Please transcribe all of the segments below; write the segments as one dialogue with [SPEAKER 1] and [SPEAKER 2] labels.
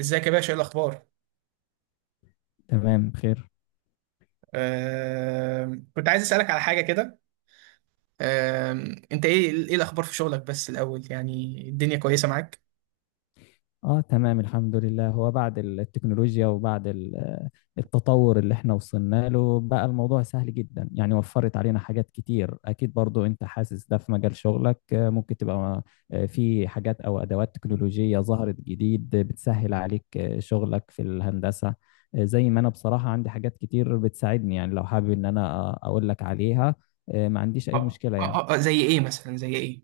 [SPEAKER 1] ازيك يا باشا، ايه الاخبار؟
[SPEAKER 2] تمام بخير.
[SPEAKER 1] كنت عايز اسالك على حاجه كده. انت ايه الاخبار في شغلك بس الاول؟ يعني الدنيا كويسه معاك؟
[SPEAKER 2] اه تمام، الحمد لله. هو بعد التكنولوجيا وبعد التطور اللي احنا وصلنا له بقى الموضوع سهل جدا، يعني وفرت علينا حاجات كتير، اكيد برضو انت حاسس ده في مجال شغلك. ممكن تبقى في حاجات او ادوات تكنولوجية ظهرت جديد بتسهل عليك شغلك في الهندسة. زي ما انا بصراحة عندي حاجات كتير بتساعدني، يعني لو حابب ان انا اقول لك عليها ما عنديش اي
[SPEAKER 1] اه
[SPEAKER 2] مشكلة
[SPEAKER 1] اه
[SPEAKER 2] يعني.
[SPEAKER 1] اه. زي ايه مثلا، زي ايه؟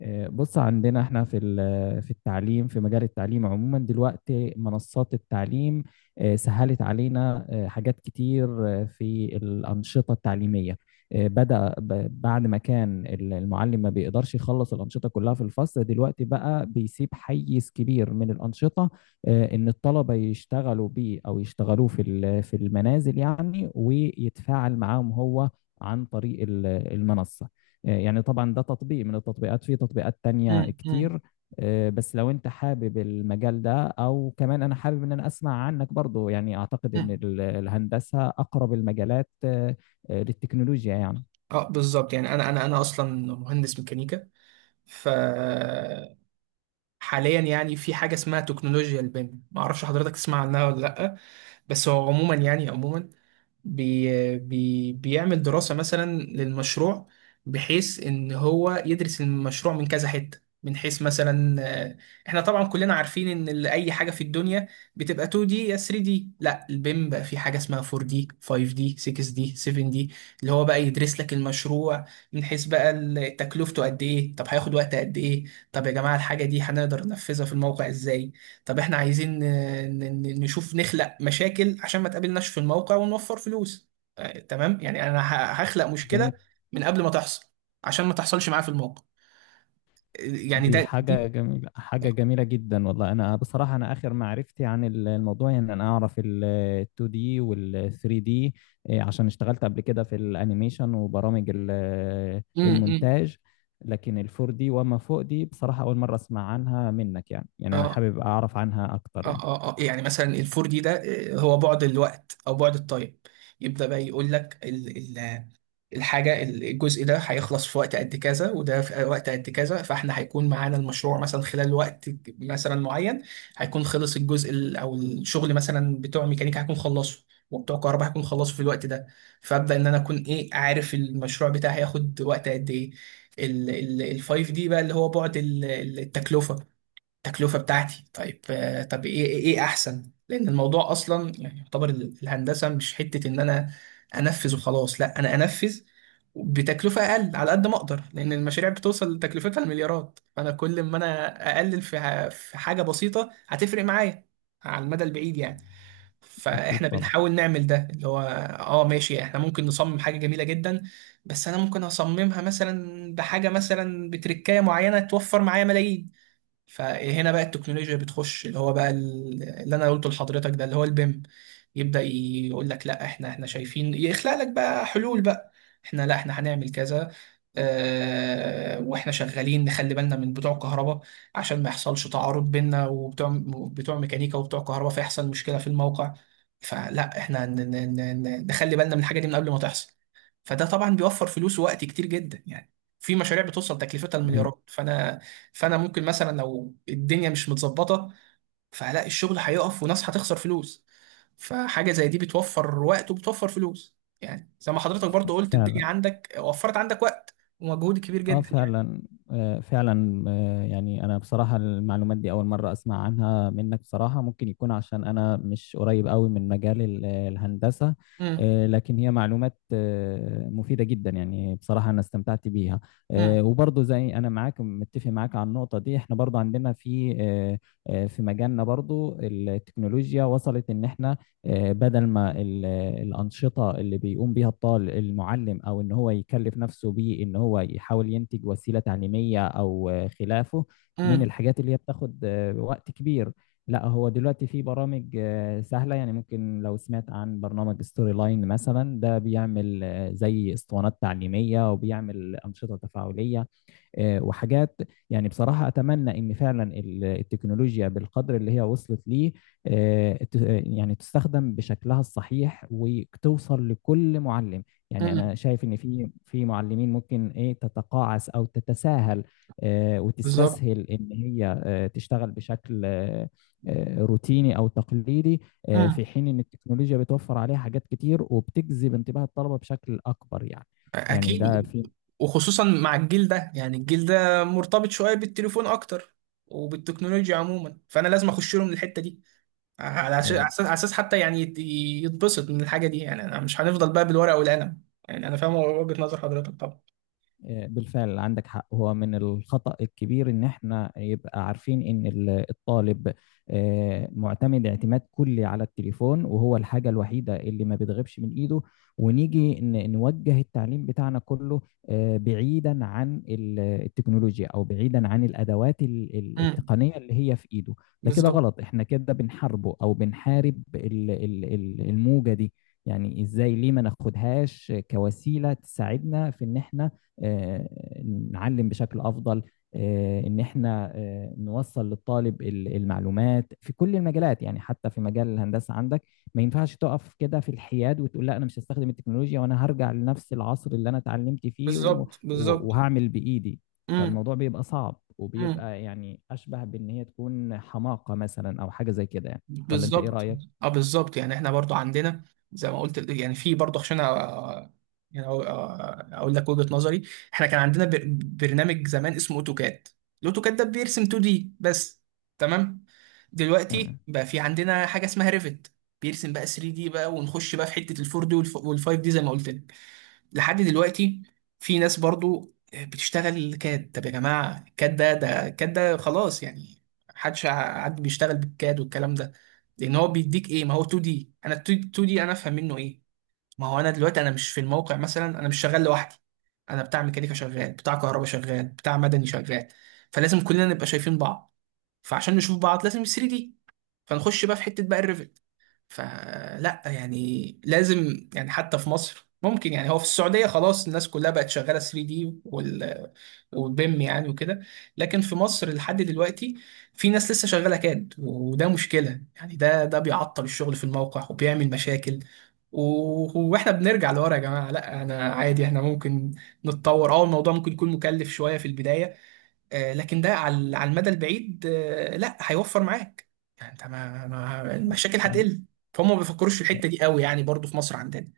[SPEAKER 2] بص عندنا احنا في في التعليم، في مجال التعليم عموما دلوقتي منصات التعليم سهلت علينا حاجات كتير في الأنشطة التعليمية. بدأ بعد ما كان المعلم ما بيقدرش يخلص الأنشطة كلها في الفصل، دلوقتي بقى بيسيب حيز كبير من الأنشطة إن الطلبة يشتغلوا بيه أو يشتغلوه في في المنازل، يعني، ويتفاعل معاهم هو عن طريق المنصة يعني. طبعا ده تطبيق من التطبيقات، في تطبيقات تانية
[SPEAKER 1] مم، مم،
[SPEAKER 2] كتير. بس لو انت حابب المجال ده، او كمان انا حابب ان انا اسمع عنك برضو، يعني اعتقد ان
[SPEAKER 1] مم.
[SPEAKER 2] الهندسة اقرب المجالات للتكنولوجيا يعني.
[SPEAKER 1] اه بالظبط. يعني انا اصلا مهندس ميكانيكا، ف حاليا يعني في حاجه اسمها تكنولوجيا البيم، ما اعرفش حضرتك تسمع عنها ولا لا؟ بس هو عموما، يعني عموما بي بي بيعمل دراسه مثلا للمشروع، بحيث ان هو يدرس المشروع من كذا حته، من حيث مثلا. آه، احنا طبعا كلنا عارفين ان اي حاجه في الدنيا بتبقى 2 دي يا 3 دي. لا، البيم بقى في حاجه اسمها 4 دي 5 دي 6 دي 7 دي، اللي هو بقى يدرس لك المشروع من حيث بقى تكلفته قد ايه، طب هياخد وقت قد ايه، طب يا جماعة الحاجة دي هنقدر ننفذها في الموقع ازاي، طب احنا عايزين نشوف، نخلق مشاكل عشان ما تقابلناش في الموقع ونوفر فلوس. تمام. يعني انا هخلق مشكلة
[SPEAKER 2] جميل.
[SPEAKER 1] من قبل ما تحصل عشان ما تحصلش معاه في الموقع. يعني
[SPEAKER 2] دي
[SPEAKER 1] ده
[SPEAKER 2] حاجة
[SPEAKER 1] دي.
[SPEAKER 2] جميلة، حاجة جميلة جدا والله. أنا بصراحة أنا آخر معرفتي عن الموضوع يعني إن أنا أعرف ال 2D وال 3D، عشان اشتغلت قبل كده في الأنيميشن وبرامج
[SPEAKER 1] امم.
[SPEAKER 2] المونتاج لكن ال 4D وما فوق دي بصراحة أول مرة أسمع عنها منك، يعني أنا
[SPEAKER 1] اه
[SPEAKER 2] حابب أعرف عنها أكتر
[SPEAKER 1] اه
[SPEAKER 2] يعني.
[SPEAKER 1] اه اه، يعني مثلا الفور دي ده، هو بعد الوقت او بعد التايم يبدأ بقى يقول لك الحاجة، الجزء ده هيخلص في وقت قد كذا وده في وقت قد كذا، فاحنا هيكون معانا المشروع مثلا خلال وقت مثلا معين، هيكون خلص او الشغل مثلا بتوع ميكانيكا هيكون خلصه، وبتوع كهرباء هيكون خلصه في الوقت ده. فابدا ان انا اكون ايه؟ عارف المشروع بتاعي هياخد وقت قد ايه. ال 5 دي بقى اللي هو بعد التكلفة. التكلفة بتاعتي، طيب. آه، طب ايه ايه إيه احسن، لان الموضوع اصلا يعني يعتبر الهندسة مش حتة ان انا انفذ وخلاص. لا، انا انفذ بتكلفة اقل على قد ما اقدر، لان المشاريع بتوصل لتكلفتها المليارات. فانا كل ما انا اقلل في في حاجة بسيطة هتفرق معايا على المدى البعيد يعني.
[SPEAKER 2] أكيد
[SPEAKER 1] فاحنا
[SPEAKER 2] طبعا.
[SPEAKER 1] بنحاول نعمل ده اللي هو، اه ماشي، احنا ممكن نصمم حاجة جميلة جدا، بس انا ممكن اصممها مثلا بحاجة مثلا بتركاية معينة توفر معايا ملايين. فهنا بقى التكنولوجيا بتخش، اللي هو بقى اللي انا قلته لحضرتك ده اللي هو البيم، يبدأ يقول لك لا احنا شايفين، يخلق لك بقى حلول بقى. احنا، لا احنا هنعمل كذا. اه، واحنا شغالين نخلي بالنا من بتوع كهرباء عشان ما يحصلش تعارض بيننا وبتوع ميكانيكا وبتوع كهرباء فيحصل مشكلة في الموقع. فلا احنا نخلي بالنا من الحاجة دي من قبل ما تحصل. فده طبعا بيوفر فلوس ووقت كتير جدا يعني. في مشاريع بتوصل تكلفتها
[SPEAKER 2] أيوه.
[SPEAKER 1] المليارات. فانا ممكن مثلا لو الدنيا مش متظبطه، فهلاقي الشغل هيقف وناس هتخسر فلوس، فحاجه زي دي بتوفر وقت وبتوفر فلوس. يعني زي ما حضرتك برضو قلت،
[SPEAKER 2] فعلا.
[SPEAKER 1] الدنيا عندك، وفرت عندك وقت ومجهود كبير
[SPEAKER 2] اه
[SPEAKER 1] جدا يعني.
[SPEAKER 2] فعلا. آه فعلا. يعني انا بصراحة المعلومات دي اول مرة اسمع عنها منك، بصراحة ممكن يكون عشان انا مش قريب قوي من مجال الهندسة
[SPEAKER 1] امم
[SPEAKER 2] لكن هي معلومات مفيدة جدا، يعني بصراحة انا استمتعت بيها.
[SPEAKER 1] امم
[SPEAKER 2] وبرضه زي انا معاك، متفق معاك على النقطة دي. احنا برضه عندنا في في مجالنا برضه التكنولوجيا وصلت ان احنا بدل ما الأنشطة اللي بيقوم بيها الطالب المعلم، أو إن هو يكلف نفسه بيه، إن هو يحاول ينتج وسيلة تعليمية أو خلافه من
[SPEAKER 1] امم
[SPEAKER 2] الحاجات اللي هي بتاخد وقت كبير. لا، هو دلوقتي في برامج سهلة يعني ممكن لو سمعت عن برنامج ستوري لاين مثلا، ده بيعمل زي اسطوانات تعليمية، وبيعمل أنشطة تفاعلية وحاجات يعني بصراحة أتمنى إن فعلا التكنولوجيا بالقدر اللي هي وصلت ليه آه، ت- يعني تستخدم بشكلها الصحيح، وتوصل لكل معلم. يعني
[SPEAKER 1] امم
[SPEAKER 2] أنا شايف إن في معلمين ممكن تتقاعس أو تتساهل
[SPEAKER 1] بالظبط.
[SPEAKER 2] وتستسهل إن هي تشتغل بشكل روتيني أو تقليدي، في
[SPEAKER 1] امم.
[SPEAKER 2] حين إن التكنولوجيا بتوفر عليها حاجات كتير، وبتجذب انتباه الطلبة بشكل أكبر يعني. يعني ده
[SPEAKER 1] اكيد.
[SPEAKER 2] في.
[SPEAKER 1] وخصوصا مع الجيل ده. يعني الجيل ده مرتبط شويه بالتليفون اكتر وبالتكنولوجيا عموما، فانا لازم اخش لهم الحته دي، على أساس على
[SPEAKER 2] آه،
[SPEAKER 1] أساس على أساس حتى يعني يتبسط من الحاجة دي. يعني أنا مش هنفضل بقى بالورقة والقلم. يعني أنا فاهم وجهة نظر حضرتك طبعا.
[SPEAKER 2] بالفعل عندك حق، هو من الخطأ الكبير ان احنا يبقى عارفين ان الطالب معتمد اعتماد كلي على التليفون، وهو الحاجة الوحيدة اللي ما بتغيبش من ايده، ونيجي نوجه التعليم بتاعنا كله بعيدا عن التكنولوجيا او بعيدا عن الادوات
[SPEAKER 1] امم.
[SPEAKER 2] التقنية اللي هي في ايده. ده كده
[SPEAKER 1] بالظبط
[SPEAKER 2] غلط، احنا كده بنحاربه او بنحارب الموجة دي. يعني ازاي؟ ليه ما ناخدهاش كوسيلة تساعدنا في ان احنا آه، نعلم بشكل افضل، ان احنا نوصل للطالب المعلومات في كل المجالات، يعني حتى في مجال الهندسه عندك ما ينفعش تقف كده في الحياد وتقول لا انا مش هستخدم التكنولوجيا، وانا هرجع لنفس العصر اللي انا اتعلمت فيه
[SPEAKER 1] بالظبط بالظبط
[SPEAKER 2] وهعمل بايدي.
[SPEAKER 1] امم.
[SPEAKER 2] فالموضوع بيبقى صعب، وبيبقى يعني اشبه بان هي تكون حماقه مثلا او حاجه زي كده يعني. ولا انت ايه
[SPEAKER 1] بالظبط.
[SPEAKER 2] رايك؟
[SPEAKER 1] اه بالظبط، يعني احنا برضو عندنا، زي ما قلت يعني في برضو، عشان يعني اقول لك وجهة نظري. احنا كان عندنا برنامج زمان اسمه اوتوكاد. الاوتوكاد ده بيرسم 2 دي بس، تمام.
[SPEAKER 2] تمام.
[SPEAKER 1] دلوقتي بقى في عندنا حاجة اسمها ريفت، بيرسم بقى 3 دي بقى، ونخش بقى في حتة ال 4 دي وال 5 دي زي ما قلت لك. لحد دلوقتي في ناس برضو بتشتغل كاد. طب يا جماعة الكاد ده، الكاد ده خلاص يعني، حد بيشتغل بالكاد والكلام ده؟ لأن هو بيديك إيه؟ ما هو 2 دي. أنا 2 دي أنا أفهم منه إيه؟ ما هو أنا دلوقتي أنا مش في الموقع مثلا، أنا مش شغال لوحدي، أنا بتاع ميكانيكا شغال، بتاع كهرباء شغال، بتاع مدني شغال، فلازم كلنا نبقى شايفين بعض، فعشان نشوف بعض لازم 3 دي، فنخش بقى في حتة بقى. فلا يعني لازم يعني حتى في مصر ممكن، يعني هو في السعودية خلاص الناس كلها بقت شغالة 3 دي وال، وبيم يعني وكده. لكن في مصر لحد دلوقتي في ناس لسه شغالة كاد، وده مشكلة يعني، ده بيعطل الشغل في الموقع وبيعمل مشاكل. واحنا بنرجع لورا يا جماعة. لا انا عادي احنا ممكن نتطور. اه الموضوع ممكن يكون مكلف شوية في البداية، لكن ده على على المدى البعيد، لا، هيوفر معاك. يعني انت المشاكل
[SPEAKER 2] فعلا.
[SPEAKER 1] هتقل. فهم ما بيفكروش في الحته دي قوي يعني، برضو في مصر عندنا.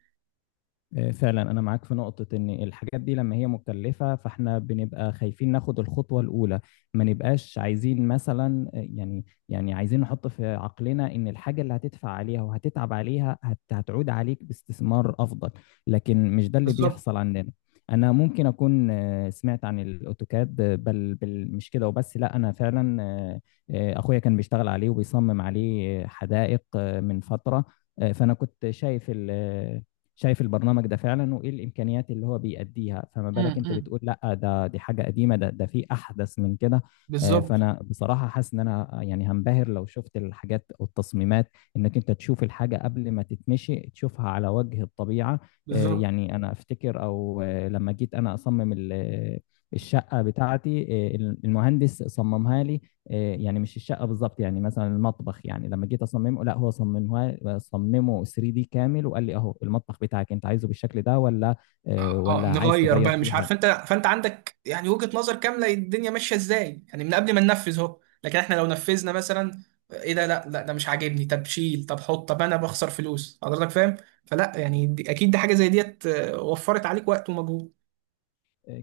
[SPEAKER 2] فعلا انا معاك في نقطة، ان الحاجات دي لما هي مكلفة فاحنا بنبقى خايفين ناخد الخطوة الاولى. ما نبقاش عايزين مثلا يعني عايزين نحط في عقلنا ان الحاجة اللي هتدفع عليها وهتتعب عليها هتعود عليك باستثمار افضل، لكن مش ده اللي
[SPEAKER 1] بالظبط.
[SPEAKER 2] بيحصل عندنا. انا ممكن اكون سمعت عن الاوتوكاد بل مش كده وبس، لا انا فعلا اخويا كان بيشتغل عليه وبيصمم عليه حدائق من فترة. فانا كنت شايف البرنامج ده فعلا، وايه الامكانيات اللي هو بيأديها؟ فما بالك انت
[SPEAKER 1] امم.
[SPEAKER 2] بتقول لا دي حاجه قديمه، ده في احدث من كده.
[SPEAKER 1] بالظبط.
[SPEAKER 2] فانا بصراحه حاسس ان انا يعني هنبهر لو شفت الحاجات والتصميمات، انك انت تشوف الحاجه قبل ما تتمشي تشوفها على وجه الطبيعه.
[SPEAKER 1] بالظبط.
[SPEAKER 2] يعني انا افتكر او لما جيت انا اصمم الشقه بتاعتي، آه، المهندس صممها لي، يعني مش الشقه بالظبط، يعني مثلا المطبخ، يعني لما جيت اصممه لا هو صممه 3 دي كامل، وقال لي اهو المطبخ بتاعك، انت عايزه بالشكل ده، ولا
[SPEAKER 1] اه،
[SPEAKER 2] ولا عايز
[SPEAKER 1] نغير
[SPEAKER 2] تغير
[SPEAKER 1] بقى
[SPEAKER 2] فيه
[SPEAKER 1] مش
[SPEAKER 2] حاجه؟
[SPEAKER 1] عارف انت. فانت عندك يعني وجهة نظر كاملة الدنيا ماشية ازاي، يعني من قبل ما ننفذ اهو. لكن احنا لو نفذنا مثلا، ايه ده، لا لا ده مش عاجبني، طب شيل، طب حط، طب انا بخسر فلوس. حضرتك فاهم. فلا يعني دي اكيد دي حاجة زي ديت وفرت عليك وقت ومجهود.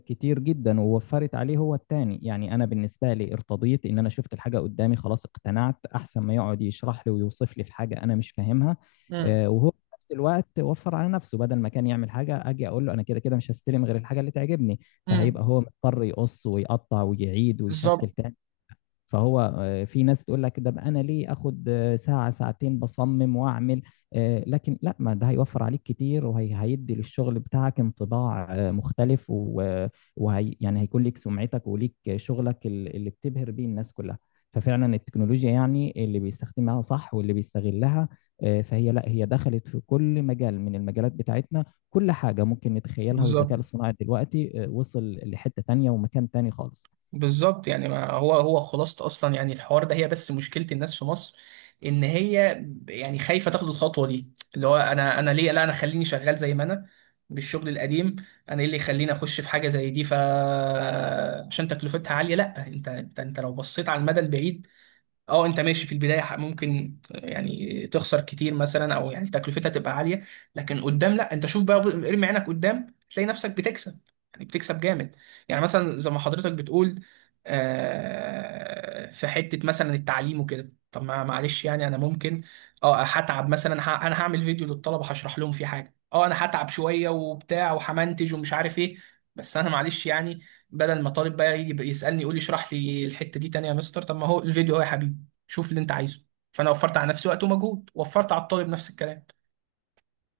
[SPEAKER 2] كتير جدا، ووفرت عليه هو التاني، يعني انا بالنسبه لي ارتضيت ان انا شفت الحاجه قدامي، خلاص اقتنعت، احسن ما يقعد يشرح لي ويوصف لي في حاجه انا مش فاهمها.
[SPEAKER 1] امم
[SPEAKER 2] وهو في نفس الوقت وفر على نفسه، بدل ما كان يعمل حاجه اجي اقول له انا كده كده مش هستلم غير الحاجه اللي تعجبني،
[SPEAKER 1] امم
[SPEAKER 2] فهيبقى هو مضطر يقص ويقطع ويعيد ويشكل
[SPEAKER 1] بالظبط
[SPEAKER 2] تاني. فهو في ناس تقول لك ده بقى، انا ليه اخد ساعة ساعتين بصمم واعمل، لكن لا، ما ده هيوفر عليك كتير، وهيدي للشغل بتاعك انطباع مختلف وهي يعني هيكون ليك سمعتك وليك شغلك اللي بتبهر بيه الناس كلها. ففعلا التكنولوجيا يعني اللي بيستخدمها صح، واللي بيستغلها فهي لا هي دخلت في كل مجال من المجالات بتاعتنا، كل حاجة ممكن نتخيلها،
[SPEAKER 1] بالظبط
[SPEAKER 2] والذكاء الصناعي دلوقتي وصل لحتة تانية ومكان تاني خالص.
[SPEAKER 1] بالظبط يعني ما هو هو خلاصة اصلا يعني الحوار ده، هي بس مشكلة الناس في مصر ان هي يعني خايفة تاخد الخطوة دي. اللي هو انا ليه، لا انا خليني شغال زي ما انا، بالشغل القديم. انا ايه اللي يخليني اخش في حاجة زي دي؟ ف عشان تكلفتها عالية. لا، انت لو بصيت على المدى البعيد، اه انت ماشي في البدايه ممكن يعني تخسر كتير مثلا، او يعني تكلفتها تبقى عاليه، لكن قدام لا، انت شوف بقى، ارمي عينك قدام تلاقي نفسك بتكسب، يعني بتكسب جامد. يعني مثلا زي ما حضرتك بتقول، في حته مثلا التعليم وكده، طب ما معلش يعني انا ممكن اه هتعب مثلا، انا هعمل فيديو للطلبه هشرح لهم فيه حاجه، اه انا هتعب شويه وبتاع وهمنتج ومش عارف ايه، بس انا معلش يعني بدل ما طالب بقى يجي يسالني يقول لي اشرح لي الحته دي تانية يا مستر، طب ما هو الفيديو اهو يا حبيبي، شوف اللي انت عايزه. فانا وفرت على نفسي وقت ومجهود، وفرت على الطالب نفس الكلام.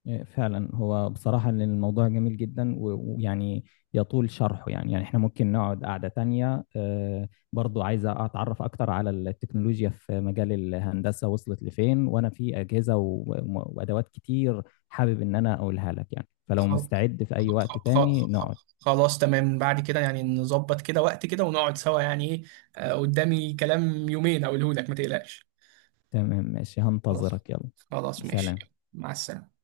[SPEAKER 2] فعلا هو بصراحة إن الموضوع جميل جدا، ويعني يطول شرحه، يعني احنا ممكن نقعد قعدة تانية. برضو عايزة أتعرف أكتر على التكنولوجيا في مجال الهندسة، وصلت لفين، وأنا في أجهزة وأدوات كتير حابب إن أنا أقولها لك يعني، فلو
[SPEAKER 1] خل-
[SPEAKER 2] مستعد في أي
[SPEAKER 1] خ-
[SPEAKER 2] وقت تاني نقعد.
[SPEAKER 1] خلاص تمام، بعد كده يعني نظبط كده وقت كده ونقعد سوا يعني ايه. قدامي كلام يومين اقوله لك ما تقلقش.
[SPEAKER 2] تمام ماشي،
[SPEAKER 1] خلاص.
[SPEAKER 2] هنتظرك يلا.
[SPEAKER 1] خلاص ماشي.
[SPEAKER 2] سلام.
[SPEAKER 1] مع السلامة.